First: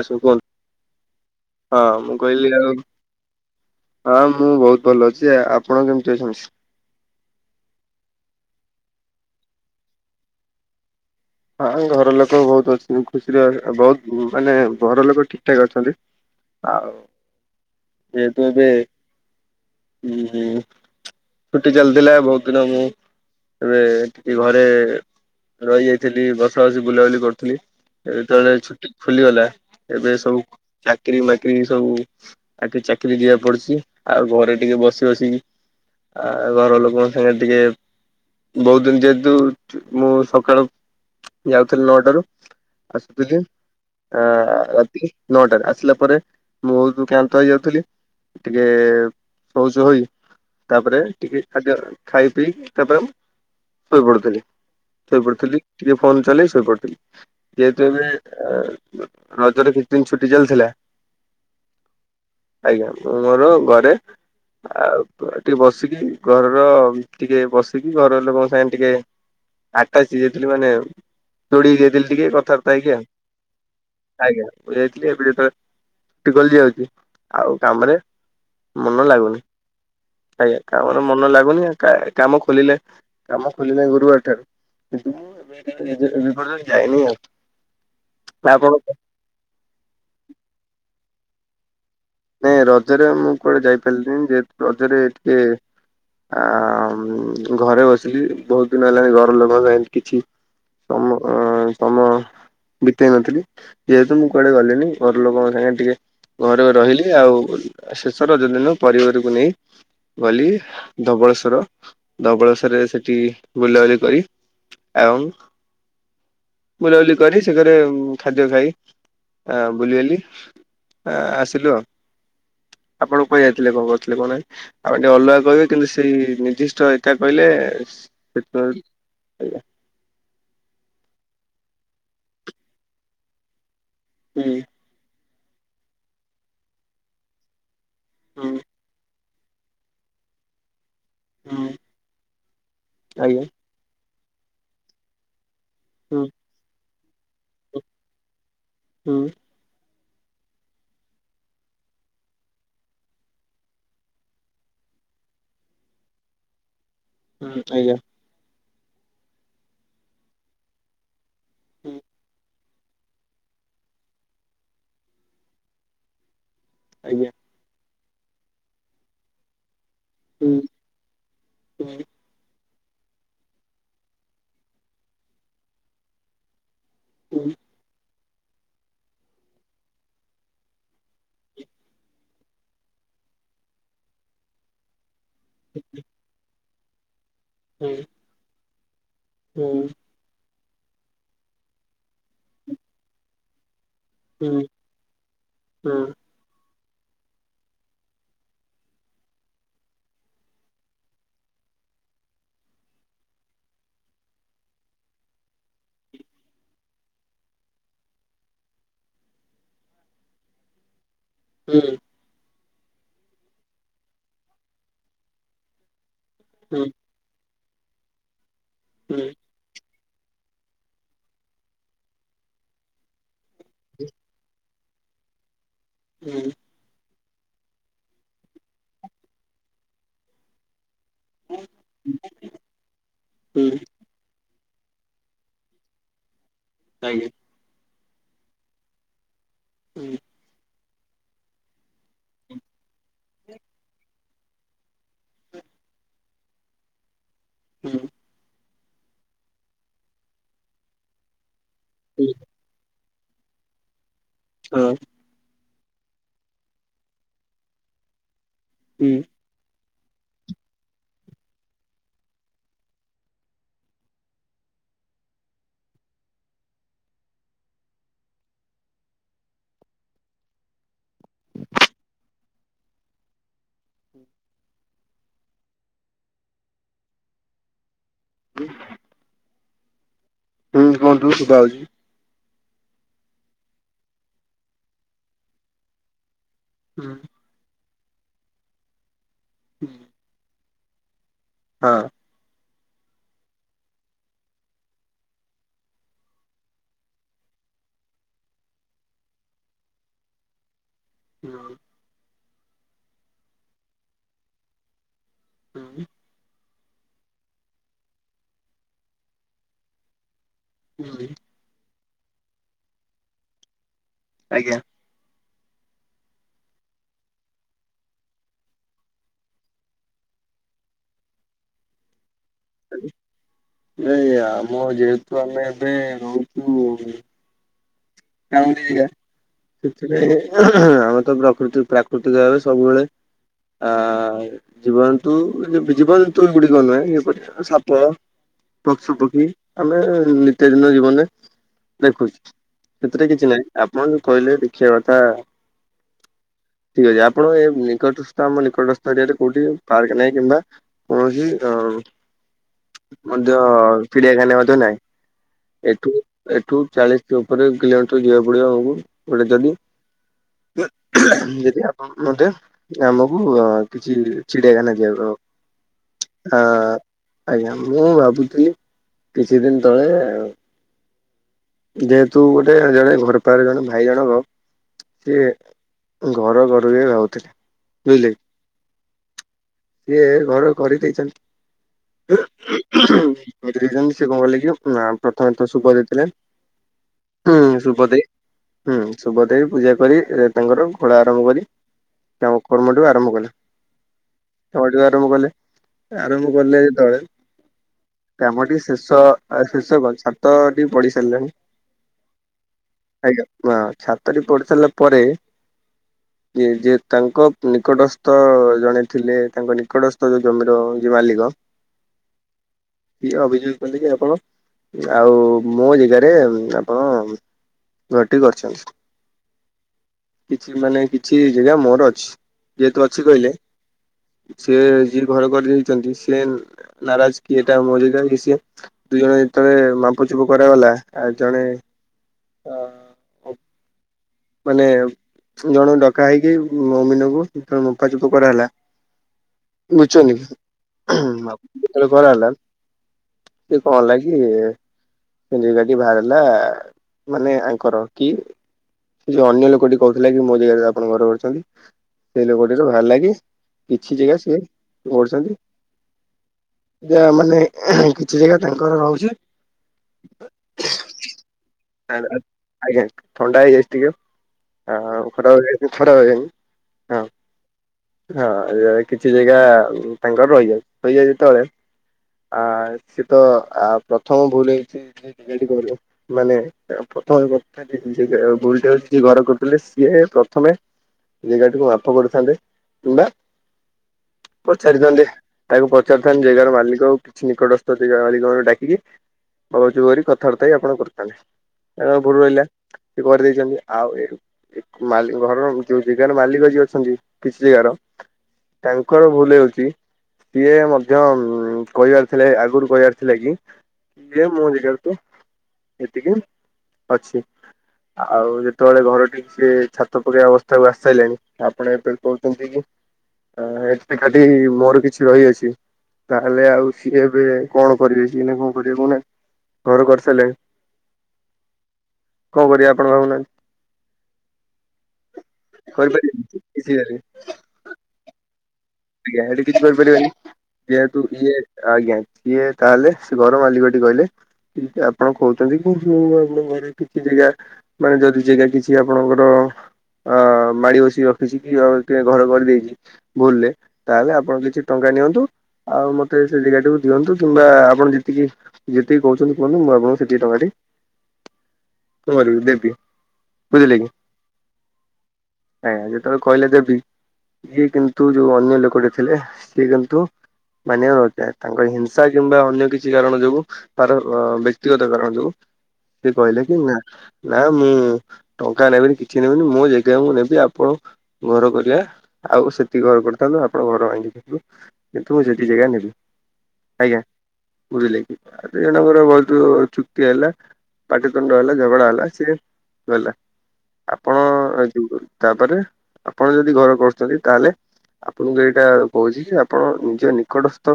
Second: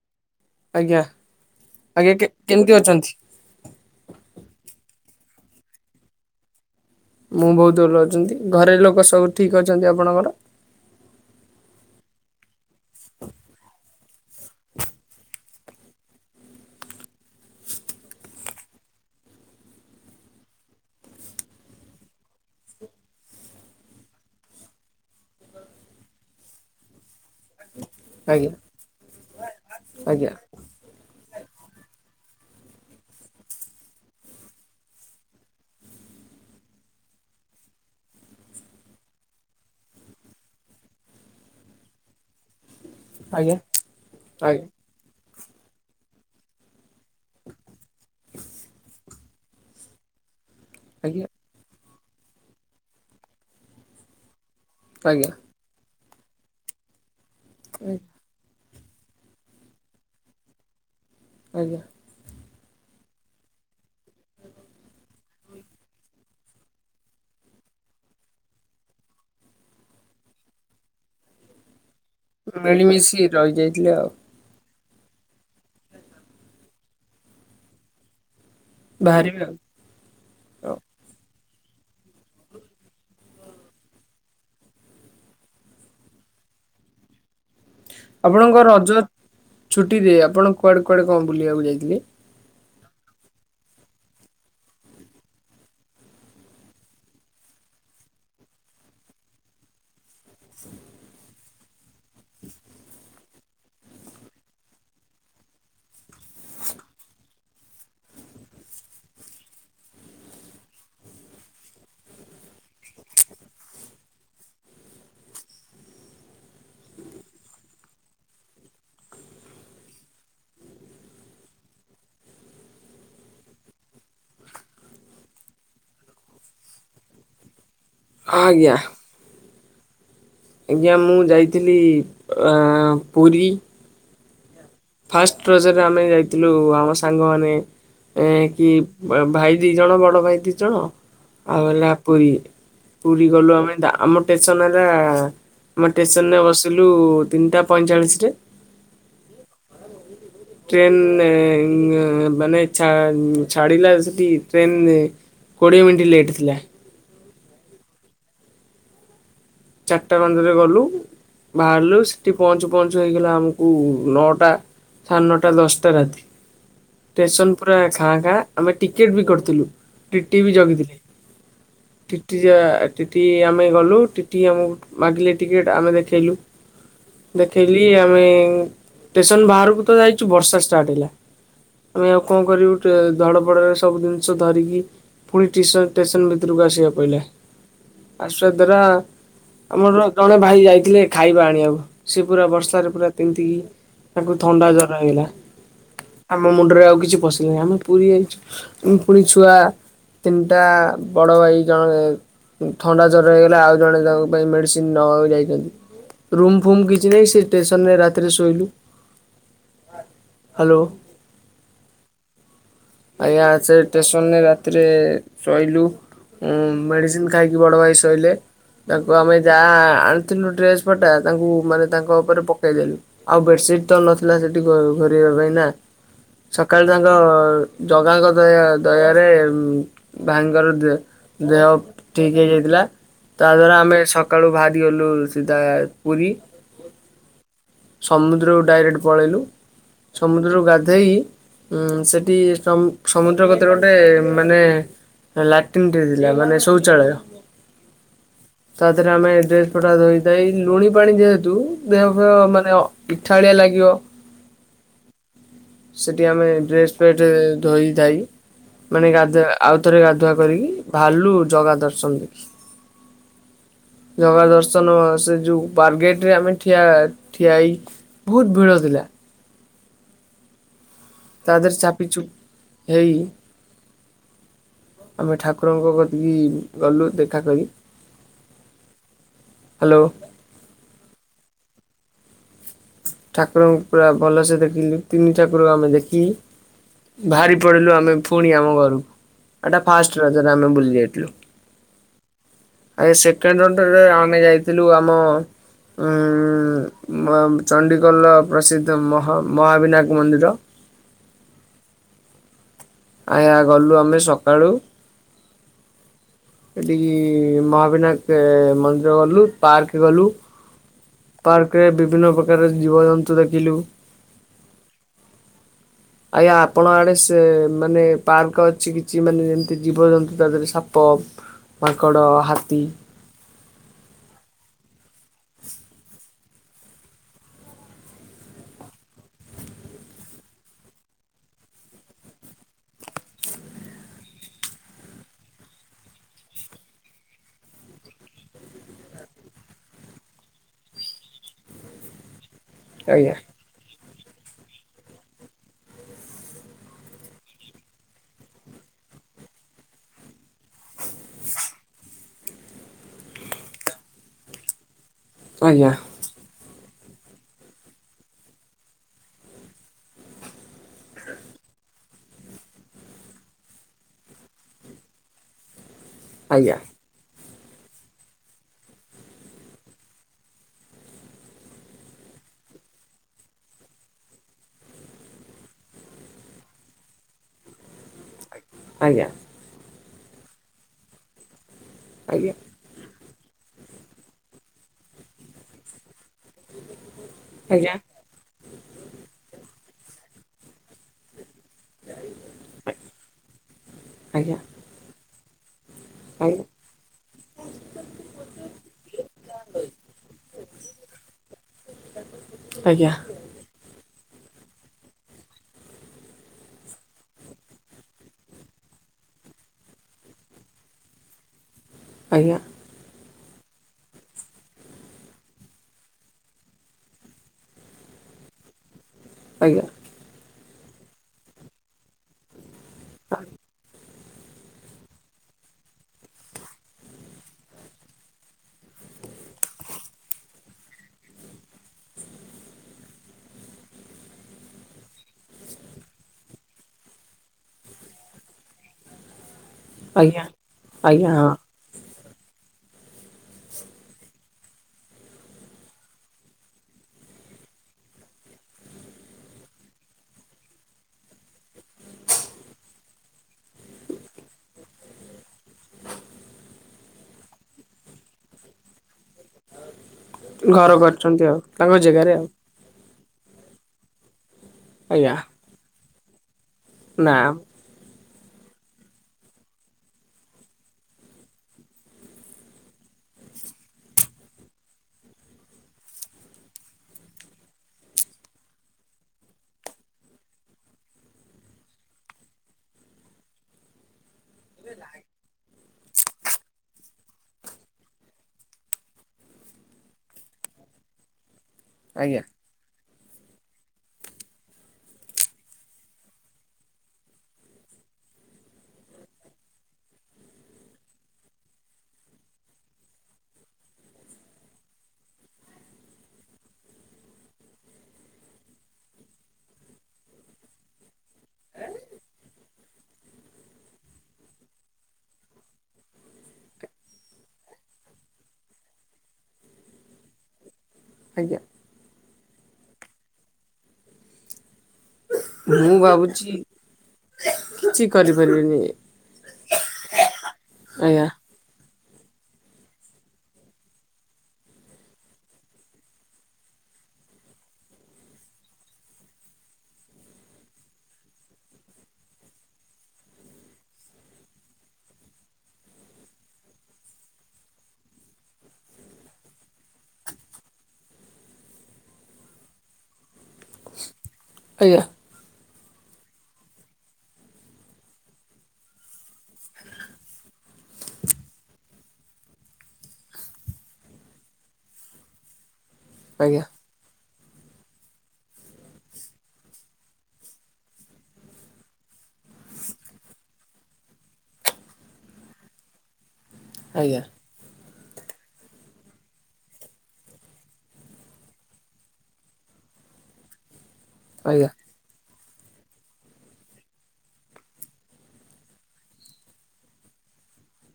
ଆଉ ସବୁ ଭଲ। ଆଜ୍ଞା ହଁ ଆଜ୍ଞା ମୁଁ କେ କହିଲି କେମିତି ଆଉ ଅଛନ୍ତି? ହଁ ମୁଁ ବହୁତ ଭଲ ଅଛି। ସେଇଆ ଆପଣ କେମିତି ଅଛନ୍ତି? ମୁଁ ବହୁତ ଭଲ ଅଛନ୍ତି ଘର ଲୋକ ସବୁ ଠିକ ଅଛନ୍ତି ଆପଣଙ୍କର। ହଁ ଘର ଲୋକ ବହୁତ ଅଛନ୍ତି ଖୁସିରେ ବହୁତ ମାନେ ଘର ଲୋକ ଠିକ ଠାକ ଅଛନ୍ତି ଆଉ ।ଯେହେତୁ ଏବେ ଉଁ ଛୁଟି ଚାଲିଥିଲା ବହୁତ ଦିନ ମୁଁ ଏବେ ଟିକେ ଘରେ ରହିଯାଇ ଥିଲି ବସା ବସି ବୁଲାବୁଲି କରୁଥିଲି। ଏବେ ଆଜ୍ଞା ଯେତେବେଳେ ଛୁଟି ଖୋଲିଗଲା ଏବେ ଆଜ୍ଞା ସବୁ ଚାକିରି ଚାକିର ସବୁ ଆଉ ଚାକିରି ଯିବାକୁ ପଡୁଛି ଆଉ ଘରେ ଟିକେ ବସି ବସି ଆ ଘର ଲୋକଙ୍କ ସାଙ୍ଗେ ଟିକେ ବହୁତ ଦିନ ଯେହେତୁ ମୁଁ ସକାଳୁ ଯାଉଥିଲି ନଅଟାରୁ ଆସୁଥିଲି ଆଜ୍ଞା ଆ ଆଜ୍ଞା ରାତି ନଅଟାରେ ଆସିଲା ପରେ ମୁଁ ବହୁତ କ୍ଳାନ୍ତ ହୋଇ ଯାଉଥିଲି ଟିକେ ଶୋଉ ଶୋଇ ତାପରେ ଆଜ୍ଞା ଟିକେ ଖାଦ୍ୟ ଖାଇ ପିଇକି ତାପରେ ମୁଁ ଶୋଇ ପଡୁଥିଲି। ଆଜ୍ଞା ଶୋଇ ଆଜ୍ଞା। ପଡଥିଲି। ଟିକେ ଫୋନ ଚାଲେଇକି ଶୋଇପଡ଼ିଥିଲି। ଯେହେତୁ ଏବେ ରଜରେ କିଛି ଦିନ ଛୁଟି ଚାଲିଥିଲା । ଆଜ୍ଞା। ଆଜ୍ଞା ମୋର ଘରେ ଆଉ ଟିକେ ବସିକି ଘରର ଟିକେ ବସିକି ଘର ଲୋକଙ୍କ ସାଙ୍ଗେ ଟିକେ ଆଟାଚ ହୋଇଯାଇଥିଲା। ଯାଇଥିଲି ମାନେ ଯୋଡିି ହୋଇଯାଇଥିଲି। ମିଳିମିଶି ରହିଯାଇଥିଲେ ଆଉ। ଆଜ୍ଞା ମୁଁ ଯାଇଥିଲି ଏବେ ଯେତେବେଳେ ଛୁଟି କଲି ଯାଉଛି ଆଉ କାମରେ ମନ ଲାଗୁନି ବାହାରିବେ ଆଉ ଆଜ୍ଞା ହଉ କାମରେ ମନ ଲାଗୁନି ଆଉ। କାମ ଖୋଲିଲେ- କାମ ଖୋଲିଲେ ଗୁରୁବାର ଠାରୁ କିନ୍ତୁ ବିପର୍ଯ୍ୟ ଯାଇନି ଆଉ [unintelligible] ଆପଣଙ୍କ ଆପଣ ରଜ ଛୁଟିରେ ଆପଣ କୁଆଡେ କୁଆଡେ କଣ ବୁଲିବାକୁ ଯାଇଥିଲେ। ନାଇଁ ରଜରେ ମୁଁ କୁଆଡ଼େ ଯାଇପାରିଲିନି ଯେହେତୁ ରଜରେ ଟିକେ ଘରେ ବସିିଲି ବହୁତ ଦିନ ହେଲାଣି ଘର ଲୋକଙ୍କ ସାଙ୍ଗ କିଛି ସମ ସମୟ ବିତେଇ ନଥିଲି ଯେହେତୁ ମୁଁ କୁଆଡ଼େ ଗଲିଣିି ଘର ଲୋକଙ୍କ ସାଙ୍ଗେ ଟିକେ ଘରେ ରହିଲି। ଆଉ ଶେଷ ରଜ ଦିନ ପରିବାରକୁ ନେଇ ଗଲି ଧବଳେଶ୍ୱର। ଧବଳେଶ୍ୱରରେ ସେଠି ବୁଲାବୁଲି କରି ଏବଂ ବୁଲାବୁଲି କରି ସେ ଘରେ ଖାଦ୍ୟ ଖାଇ ଆ ବୁଲିିବାଲି ଆସିଲୁ ଆଉ। ଆପଣ କୁଆଡେଯାଇଥିଲେ କଣ କରଥିଲେ କହୁନାହାନ୍ତି ଆଉ ଟିକେ ଅଲଗା କହିବେ କିନ୍ତୁ ସେଇ ନିର୍ଦିଷ୍ଟ ଏକା କହିଲେ ଆଜ୍ଞା। ଆଜ୍ଞା ମୁଁ ଯାଇଥିଲି ଆଁ ପୁରୀ। ହୁଁ। ଫାଷ୍ଟ ରଜରରେ ଆମେ ଯାଇଥିଲୁ ଆମ ସାଙ୍ଗମାନେ। ଏ ହୁଁ କି। ଭାଇ ଦି ଜଣ ବଡ ଭାଇ ଦି ଜଣ ଆଉ ହୁଁ ହେଲା ପୁରୀ। ପୁରୀ ଆଜ୍ଞା ଗଲୁ ଆମେ ଆମର ଟେଶନ ହେଲା। ଆମ ହୁଁ ଷ୍ଟେସନରେ ବସିଲୁ ତିନିଟା ପଇଁଚାଳିଶରେ। ହୁଁ ଟ୍ରେନେ ମାନେ ଛା ଛାଡିଲା ସେଠି ଟ୍ରେନେ କୋଡିଏ ମିନିଟ ଲେଟ୍ ଥିଲା। ହୁଁ ଆଜ୍ଞା। ଚାରିଟା ପନ୍ଦର ରେ ଗଲୁ ହୁଁ ବାହାରିଲୁ ସେଠି ପହଞ୍ଚୁ ପହଞ୍ଚୁ ହେଇଗଲା ଆମକୁ ନଅଟା ସାଢେ ନଅଟା ଦଶଟା ରାତି। ଆଜ୍ଞା ଟେସନ ପୁରା। ଖାଁ କାଁ ଆମେ ଟିକେଟ୍ ବି କରିଥିଲୁ। ଟିଟି ବି ହୁଁ ଜଗିଥିଲେ ହୁଁ ଟି ଟି ଆ। ଟି ଟି ଆମେ ଗଲୁ ଟି। ଟି ଟି ଆମକୁ ମାଗିଲେ ଟିକେଟ ଆମେ ଦେଖେଇଲୁ। ଦେଖେଇଲିି ଆମେ। ଉଁ ଷ୍ଟେସନ ବାହାରକୁ ତ ଯାଇଛୁ ବର୍ଷା ଷ୍ଟାର୍ଟ ହେଲା ଆମେ ଆଉ କଣ କରିବୁ ଧଡପଡରେ ସବୁ ଜିନିଷ ଧରିକି। ପୁଣି ଟେସନ ଷ୍ଟେସନ ଭିତରୁକୁ ଆସିବା ପଇଲା। ହୁଁ ଆସୁ ଆରା। ହୁଁ ଆମର ଜଣ ଜଣେ ଭାଇ ଯାଇ ଥିଲେ ଖାଇବା ଆଣିବାକୁ ସେ ପୁରା ବର୍ଷାରେ ପୁରା ତିନ୍ତିକି। ତାକୁ ହୁଁ ହୁଁ ଥଣ୍ଡା ଜର ହେଇଗଲା ଆମ ମୁଣ୍ଡରେ ଆଉ। କିଛି ପଶିଲା ନାହିଁ ଆମେ ପୁରୀ ଯାଇଛୁ ପୁଣି ଛୁଆ ତିନଟା ବଡ଼ ଭାଇ ଜଣେ ଥଣ୍ଡା ଜ୍ୱରରେ ହେଇଗଲା ଆଉ ଜଣେ ତା ପାଇଁ ମେଡ଼ିସିନ ନବାକୁ ଯାଇଛନ୍ତି ରୁମ ଫୁମ କିଛି ନାହିଁ ସେ ଷ୍ଟେସନରେ ରାତିରେ ଶୋଇଲୁ ହାଲୋ। ହୁଁ। ଆଜ୍ଞା ସେ ଷ୍ଟସନରେ ରାତିରେ ଶୋଇଲୁ। ଉ ମେଡିସିନ୍ ଖାଇ କି ବଡ଼ ଭାଇ ଶୋଇଲେ। ତାକୁ ହୁଁ ହୁଁ ହୁଁ ଆମେ ଯା ଆ ଥିଲୁ ଡ୍ରେସ ପଟା ତାଙ୍କୁ ମାନେ ତାଙ୍କ ଉପରେ ପକେଇଦେଲୁ। ଆଉ ବେଡ଼ସିଟ୍ ତ ନଥିଲା ସେଠି କର ଘରିବା ପାଇଁ ନା। ହୁଁ ସକାଳୁ ତାଙ୍କ ର। ଜଗାଙ୍କ ଦୟା ଦୟାରେ ଉମ ଭାଙ୍ଗର ଦେ ଦେହ ଠିକ ହେଇଯାଇଥିଲା ତା ହୁଁ ଦ୍ଵାରା ଆମେ ସ ସକାଳୁ ବାହାରି ଗଲୁ ସିଧା ପୁରୀ। ଆଜ୍ଞା। ସମୁଦ୍ରକୁ ଡାଇରେକ୍ଟ ପଳେଇଲୁ। ହୁଁ ସମୁଦ୍ରରୁ ଗା ଦେଇ ସେଠି ସମ ସମୁଦ୍ର କତରେ ଗୋଟେ ମାନେ ଲାଟିନ୍ ଥିଲା ମାନେ ଶୌଚାଳୟ ହୁଁ ତାଥହରେ ଆମେ ଡ୍ରେସ ପଟା ଧଥା ଲୁଣି ପାଣି ଯେହେତୁ ଦେହ ଫେଅ ମାନେ ଅ ପିଠାଲିଆ ଲାଗିବ ହଁ ସେଠି ଆମେ ଡ୍ରେସ ପେଟ ଧୋଇ ଧାଇ ହୁଁ ମାନେ ଗାଧାଆ ଆ ଭିତରେ ଗାଧୁଆ କରିକି ବାହାରିଲୁ ଜଗା ଦର୍ଶନ ଦେଖି ଜଗା ଦର୍ଶନ ସେ ଯୋଉ ବାର୍ଗେଟରେ ଆମେ ଠିଆ ଠିଆ ହେଇ ବହୁତ ଭିଡ ଥିଲା ତା ଦେହ ଚାପିଚୁପ ହେ ଆମେ ଠାକୁରଙ୍କ କତିକି ଗଲୁ ଦେଖା କରି ହ ହ୍ୟାଲୋ ହୁଁ କୁହନ୍ତୁ ସୁଭାଯାଉଚି ଠାକୁରଙ୍କୁ ପୁରା ଭଲସେ ଦେଖିଲୁ ତିନି ଠାକୁରଙ୍କୁ ଆମେ ଦେଖି ହୁଁ ଭାରି ପଡିଲୁ ଆମେ ପୁଣି ଆମ ଘରକୁ ଏଟା ଫାଷ୍ଟ ରଜରେ ଆମେ ବୁଲି ଲ ହଁ ଆ ସେକେଣ୍ଡ ଆମେ ଯାଇଥିଲୁ ଆମ ଉ ଚଣ୍ଡିକୋଲ ପ୍ରସିଦ୍ଧ ମହା ମହାବିନାୟକ ମନ୍ଦିର ହଁ। ଆଜ୍ଞା ଗଲୁ ଆମେ ସକାଳୁ ହୁଁ। ଏଠିକି ମହାବିନାୟକ ମନ୍ଦିର ଗଲୁ ପାର୍କ ଗଲୁ। ହୁଁ ପାର୍କ ରେ ବି ବିଭିନ୍ନ ପ୍ରକାର ଜୀବଜନ୍ତୁ ଦେଖିଲୁ। ଆଜ୍ଞା। ଆଜ୍ଞା ଆପଣଙ୍କ ଆଡେ ସେ ମାନେ ପାର୍କ ଅଛି, କିଛି ମାନେ ଯେମିତି ଜୀବଜନ୍ତୁ ତା ଦେହରେ ସାପ ମାଙ୍କଡ ହାତ ନାଇଁ। ଆମ ଯେହେତୁ ଆମେ ଏବେ ରହୁଛୁ। କଡି ସେଥିରେ ଆମେ ତ ପ୍ରକୃତି ପ୍ରାକୃତିକ ଭାବେ ସବୁବେଳେ ଆ ଜୀବନ୍ତୁ ଜୀବନ୍ତୁ ଗୁଡିକ ନୁହେଁ ଯେପରି ସାପ ପକ୍ଷୁପକ୍ଷୀ ଆମେ ନିତ୍ୟଦିନ ଜୀବନରେ ଦେଖୁଛୁ। ସେଥିରେ ଆଜ୍ଞା କିଛି ନାହିଁ ଆପଣ। କହିଲେ ଦେଖିବା କଥା ଠିକ ଅଛି, ଆପଣ ଏ ନିକଟସ୍ଥ ଆମ ନିକଟସ୍ଥ ଏରିଆରେ କୋଉଠି ପାର୍କ ନାହିଁ କିମ୍ବା କୌଣସି ଆ ମଧ୍ୟ ଚିଡିଆଖାନା ମଧ୍ୟ ନାଇଁ। ଆଜ୍ଞା ଏଠୁ। ତୁ ଚାଳିଶ ଦ ଗୋଟେ କିଲୋମିଟର ଯିବାକୁ ପଡିବ ଆମକୁ। ଗୋଟେ ଯଦି ଯଦି ମତେ ଆମକୁ କିଛି ଚିଡିଆଖାନା ଯିବାକୁ ହବ। ଆଜ୍ଞା ହଁ। ଆଜ୍ଞା ମୁଁ ଭାବୁଛି କିଛି ଦିନ ତଳେ ଯେ ତୁ ଗୋଟେ ଜଣେ ଘର ପାଖାର ଜଣେ ଭାଇ ଜଣକ ସିଏ ଘର ଘରୁ ବି ଭାବଥିଲେ ବୁଝିଲେ କି। ଆଜ୍ଞା। ସିଏ ଘର କରି ଦେଇଛନ୍ତି। ଆଜ୍ଞା। ଛନ୍ତି ସେ କଣ ହେଲାକି ପ୍ରଥମେ ତ ସୁଖ ଦେଇଥିଲେ। ହୁଁ ଆଜ୍ଞା ଆଜ୍ଞା ସପଦେ ହୁଁ ଶୁଭ ଦେଇ, ପୂଜା କରି ତାଙ୍କର ଘୋଳା ଆରମ୍ଭ କରି କର୍ମ ଟାକୁ ଆରମ୍ଭ କଲେ ଆଜ୍ଞା କାମ ଟାକୁ ଆରମ୍ଭ କଲେ। ଆରମ୍ଭ ଆଜ୍ଞା। କଲେ ତଳେ କାମ ଟିକେ ଶେଷ ଶେଷ କ ଛାତ ଟିକେ ପଢି ସାରିଲାଣି। ଆଜ୍ଞା ବା। ଛାତରେ ପଢି ସାରିଲା ପରେ ଯେ ତାଙ୍କ ନିକଟସ୍ଥ ଜଣେ ଥିଲେ ତାଙ୍କ ନିକଟସ୍ଥ ଯୋଉ ଜମିର ଯିଏ ମାଲିକ ଆଜ୍ଞା। ଅଭିଯୋଗ କଲେକି ଆପଣ ଆଉ ମୋ ଜାଗାରେ ହଁ ଘରଟି କରିଛନ୍ତି। ଆଜ୍ଞା। କିଛି ମାନେ କିଛି ଜାଗା ମୋର ଅଛି। ଯେହେତୁ ଅଛି କହିଲେ ସିଏ ଯିଏ ଘର କରି ଯାଇଛନ୍ତି ସେ ନାରାଜ କି ଏଟା ମୋରି ଜାଗା କି ସିଏ ଦୁଇ ଜଣ ଯେତେବେଳେ ମାପଚୁପ କରାଗଲା ଆଉ ଜଣେ ମାନେ ଜଣକୁ ଡକା ହେଇକି ଅମିନକୁ ମପା ଚୁପ କରାହେଲା ଗୁଝୁଚନ୍ତି ଆଜ୍ଞା ଆଜ୍ଞା ହଁ [inaudible] କଣ ହେଲା କି ସେ ଜାଗାଟି ବାହାରିଲା ମାନେ ଆଙ୍କର କି ସେ ଯୋଉ ଅନ୍ୟ ଲୋକଟି କହୁଥିଲା କି ମୋ ଜାଗାରେ ଆପଣ ଘର କରଛନ୍ତି। ସେ ଲୋକଟିର ବାହାର ଲାକି କିଛି ଜାଗା ସିଏ କରୁଛନ୍ତି। ମାନେ କିଛି ଜାଗା ତାଙ୍କର ରହୁଛି। ଘର କରିଛନ୍ତି ଆଉ। ତାଙ୍କ ଜେଗାରେ ଆଉ। ଆଜ୍ଞା ଥଣ୍ଡା ହେଇଯାଇଚି ଟିକେ। ଆଉ ଆଜ୍ଞା ଖରାବେଳେ ଯାଇଥିଖଟ [unintelligible] ନା। ହଁ କିଛି ଜାଗା ତାଙ୍କର ରହିଯାଇଛି ରହିଯାଏ ଯେତେବେଳେ ଆ ସିଏତ ପ୍ରଥମ ଭୁଲ ହେଇଛି। ମାନେ ପ୍ରଥମ ଭୁଲଟା ହଉଛି ଯିଏ ଘର କରୁଥିଲେ ସିଏ ପ୍ରଥମେ ଜାଗାଟିକୁ ମାପ କରିଥାନ୍ତେ କିମ୍ବା ପଚାରିଥାନ୍ତେ। ତାକୁ ପଚାରିଥାନ୍ତି ଜାଗାର ମାଲିକ ଆଉ କିଛି ନିକଟସ୍ଥ ଜାଗା ମାଲିକ ମାନେ ଡାକିକି ବଗଚ କରି [unintelligible] କଥାବାର୍ତ୍ତା ହେଇ ଆପଣ କରୁ ତାହାଲେ ଏ ଭୁଲ୍ ଆଜ୍ଞା ରଇଲା। ସେ କରିଦେଇଛନ୍ତି ଆଉ ଘରର ଯୋଉ ଜାଗାର ମାଲିକ ଯିଏ ଅଛନ୍ତି କିଛି ଜାଗାର ତାଙ୍କର ଭୁଲ ହଉଛି ସିଏ ମଧ୍ୟ କହିବାର ଥିଲେ ଆଗରୁ କହିବାର ଥିଲା କି ଇଏ ମୋ ଜାଗା ତୁ। ଏତିକି ଅଛି । ଆଉ ଯେତେବେଳେ ଘର ଟିକ ସିଏ ଛାତ ପକେଇବା ଅବସ୍ଥାକୁ ଆସି ଆସିସାରିଲାଣି ଆପଣ ଏବେ କହୁଛନ୍ତି କି ଏ ଏକାଠି ମୋର କିଛି ରହିଅଛି, ତାହେଲେ ଆଉ ସିଏ ଏବେ କଣ କରିବେ ସିଏ ନା କଣ କରିବେ କୋଉନାହାନ୍ତି ଘର କରିସାରିଲେଣି? ଆଜ୍ଞା। କଣ କରିବା ଆପଣ ଭାବୁନାହାନ୍ତି? ମୁଁ ଭାବୁଛି କରିପାରିବେନି କିଛି କିଛି କରିପାରିବିନି। ଆଜ୍ଞା ସେଠି କିଛି କରିପାରିବନି ଯେହେତୁ ଆଜ୍ଞା ଇଏ ଆଜ୍ଞା। ସିଏ ତାହେଲେ ସେ ଘର ମାଲିକଟି କହିଲେ ଆପଣ କହୁଛନ୍ତି ଆପ ଘରେ କିଛି ଜାଗା ମାନେ ଯଦି ଜାଗା କିଛି ଆପଣଙ୍କର ଅ ମାଡି ବସିିକି ରଖିଛି କି ଘର କରିଦେଇଛି ଭୁଲରେ। ତାହେଲେ ଆପଣ କିଛି ଟଙ୍କା ନିଅନ୍ତୁ ଆଉ ମତେ ସେ ଜାଗାଟିକୁ ଦିଅନ୍ତୁ କିମ୍ବା ଆପଣ ଯେତିକି ଯେତିକି କହୁଛନ୍ତି କୁହନ୍ତୁ ମୁଁ ଆପଣଙ୍କୁ ସେତିକି ଟଙ୍କାଟି କଣ କରିବି ଦେବି ବୁଝିଲେ କି? ଆଜ୍ଞା। ଆଜ୍ଞା ଯେତେବେଳେ କହିଲେ ଦେବି ଇଏ କିନ୍ତୁ ଯୋଉ ଅନ୍ୟ ଲୋକଟେ ଥିଲେ ସିଏ କିନ୍ତୁ ମାନିବା ନଥାଏ ତାଙ୍କର ହିଂସା କିମ୍ବା ଅନ୍ୟ କିଛି କାରଣ ଯୋଗୁ ତାର ବ୍ୟକ୍ତିଗତ କାରଣ ଯୋଗୁ। ସେ କହିଲେ ଆଜ୍ଞା କି ନା। ନା ମୁଁ ଟଙ୍କା ନେବିନି କିଛି ନେବିନି ମୋ ଜାଗା ମୁ ନେବି ଆପଣ ଘର କରିବା, ଆଉ ସେ। ଏତି ଘର କରିଥାନ୍ତୁ ଆପଣ ଘର ଆଣିିଥାନ୍ତୁ କିନ୍ତୁ ମୁଁ ସେତିି ଜାଗା ନେବି। ଆଜ୍ଞା। ବୁଝିଲେ, କି ଆ ଜଣଙ୍କର ବହୁତ ଚୁକ୍ତି ହେଲା ପାଟିତୁଣ୍ଡ ହେଲା ଝଗଡା ହେଲା ସିଏ ଗଲା। ଆଜ୍ଞା ଆପଣ ଯୋଉ ତାପରେ ଆପଣ ଯଦି ଘର କରୁଛନ୍ତି ତାହେଲେ। ଆପଣଙ୍କୁ ଏଇଟା କହୁଛି ଯେ ଆପଣ ନିଜ ନିକଟସ୍ଥ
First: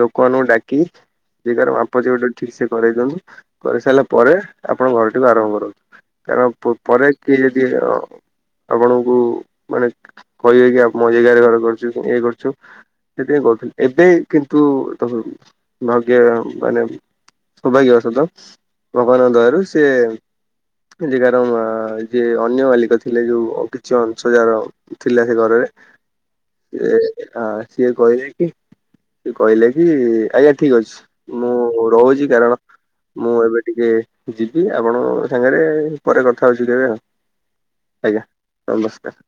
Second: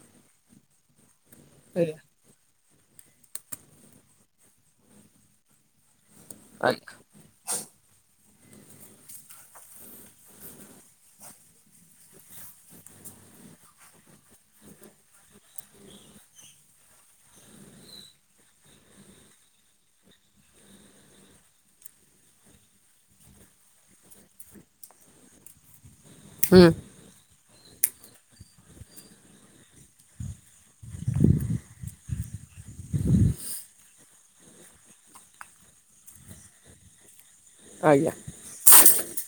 ଲୋକମାନଙ୍କୁ ଡାକି। [unintelligible] ବାମ୍ଫ ଆଜ୍ଞା ଯେମିତି ଜିବ ଠିକ୍ ସେ କରଇ ଦିଅନ୍ତୁ, କରି ସାରିଲା ପରେ ଆପଣ ଘରଟିକୁ ଆରମ୍ଭ କରନ୍ତୁ। କାରଣ ପରେ କି ଯଦି ଆପଣଙ୍କୁ ମାନେ। [unintelligible] ମୋ ଜାଗାରେ ଘର କରୁଛୁ ଇଏ କରୁଛୁ, ସେଥିପାଇଁ କରୁଥିଲି ଏବେ କିନ୍ତୁ ଭାଗ୍ୟ ମାନେ ସୌଭାଗ୍ୟ ବଶତଃ ଭଗବାନଙ୍କ ଦୟାରୁ ସେ ଜାଗାର ଯିଏ ଅନ୍ୟ ମାଲିକ ଥିଲେ ଯୋଉ କିଛି ଅଂଶଜାର ଥିଲା ସେ ଘରରେ ହୁଁ [unintelligible] ସିଏ କହିଲେ କି ସେ କହିଲେ କି ଆଜ୍ଞା ଠିକ ଅଛି, ମୁଁ ରହୁଛି କାରଣ ମୁଁ ଏବେ ଟିକେ ଯିବି ଆପଣଙ୍କ ସାଙ୍ଗରେ ପରେ କଥା ହେଉଛି ତେବେ ଆଉ। ଆଜ୍ଞା ନମସ୍କାର।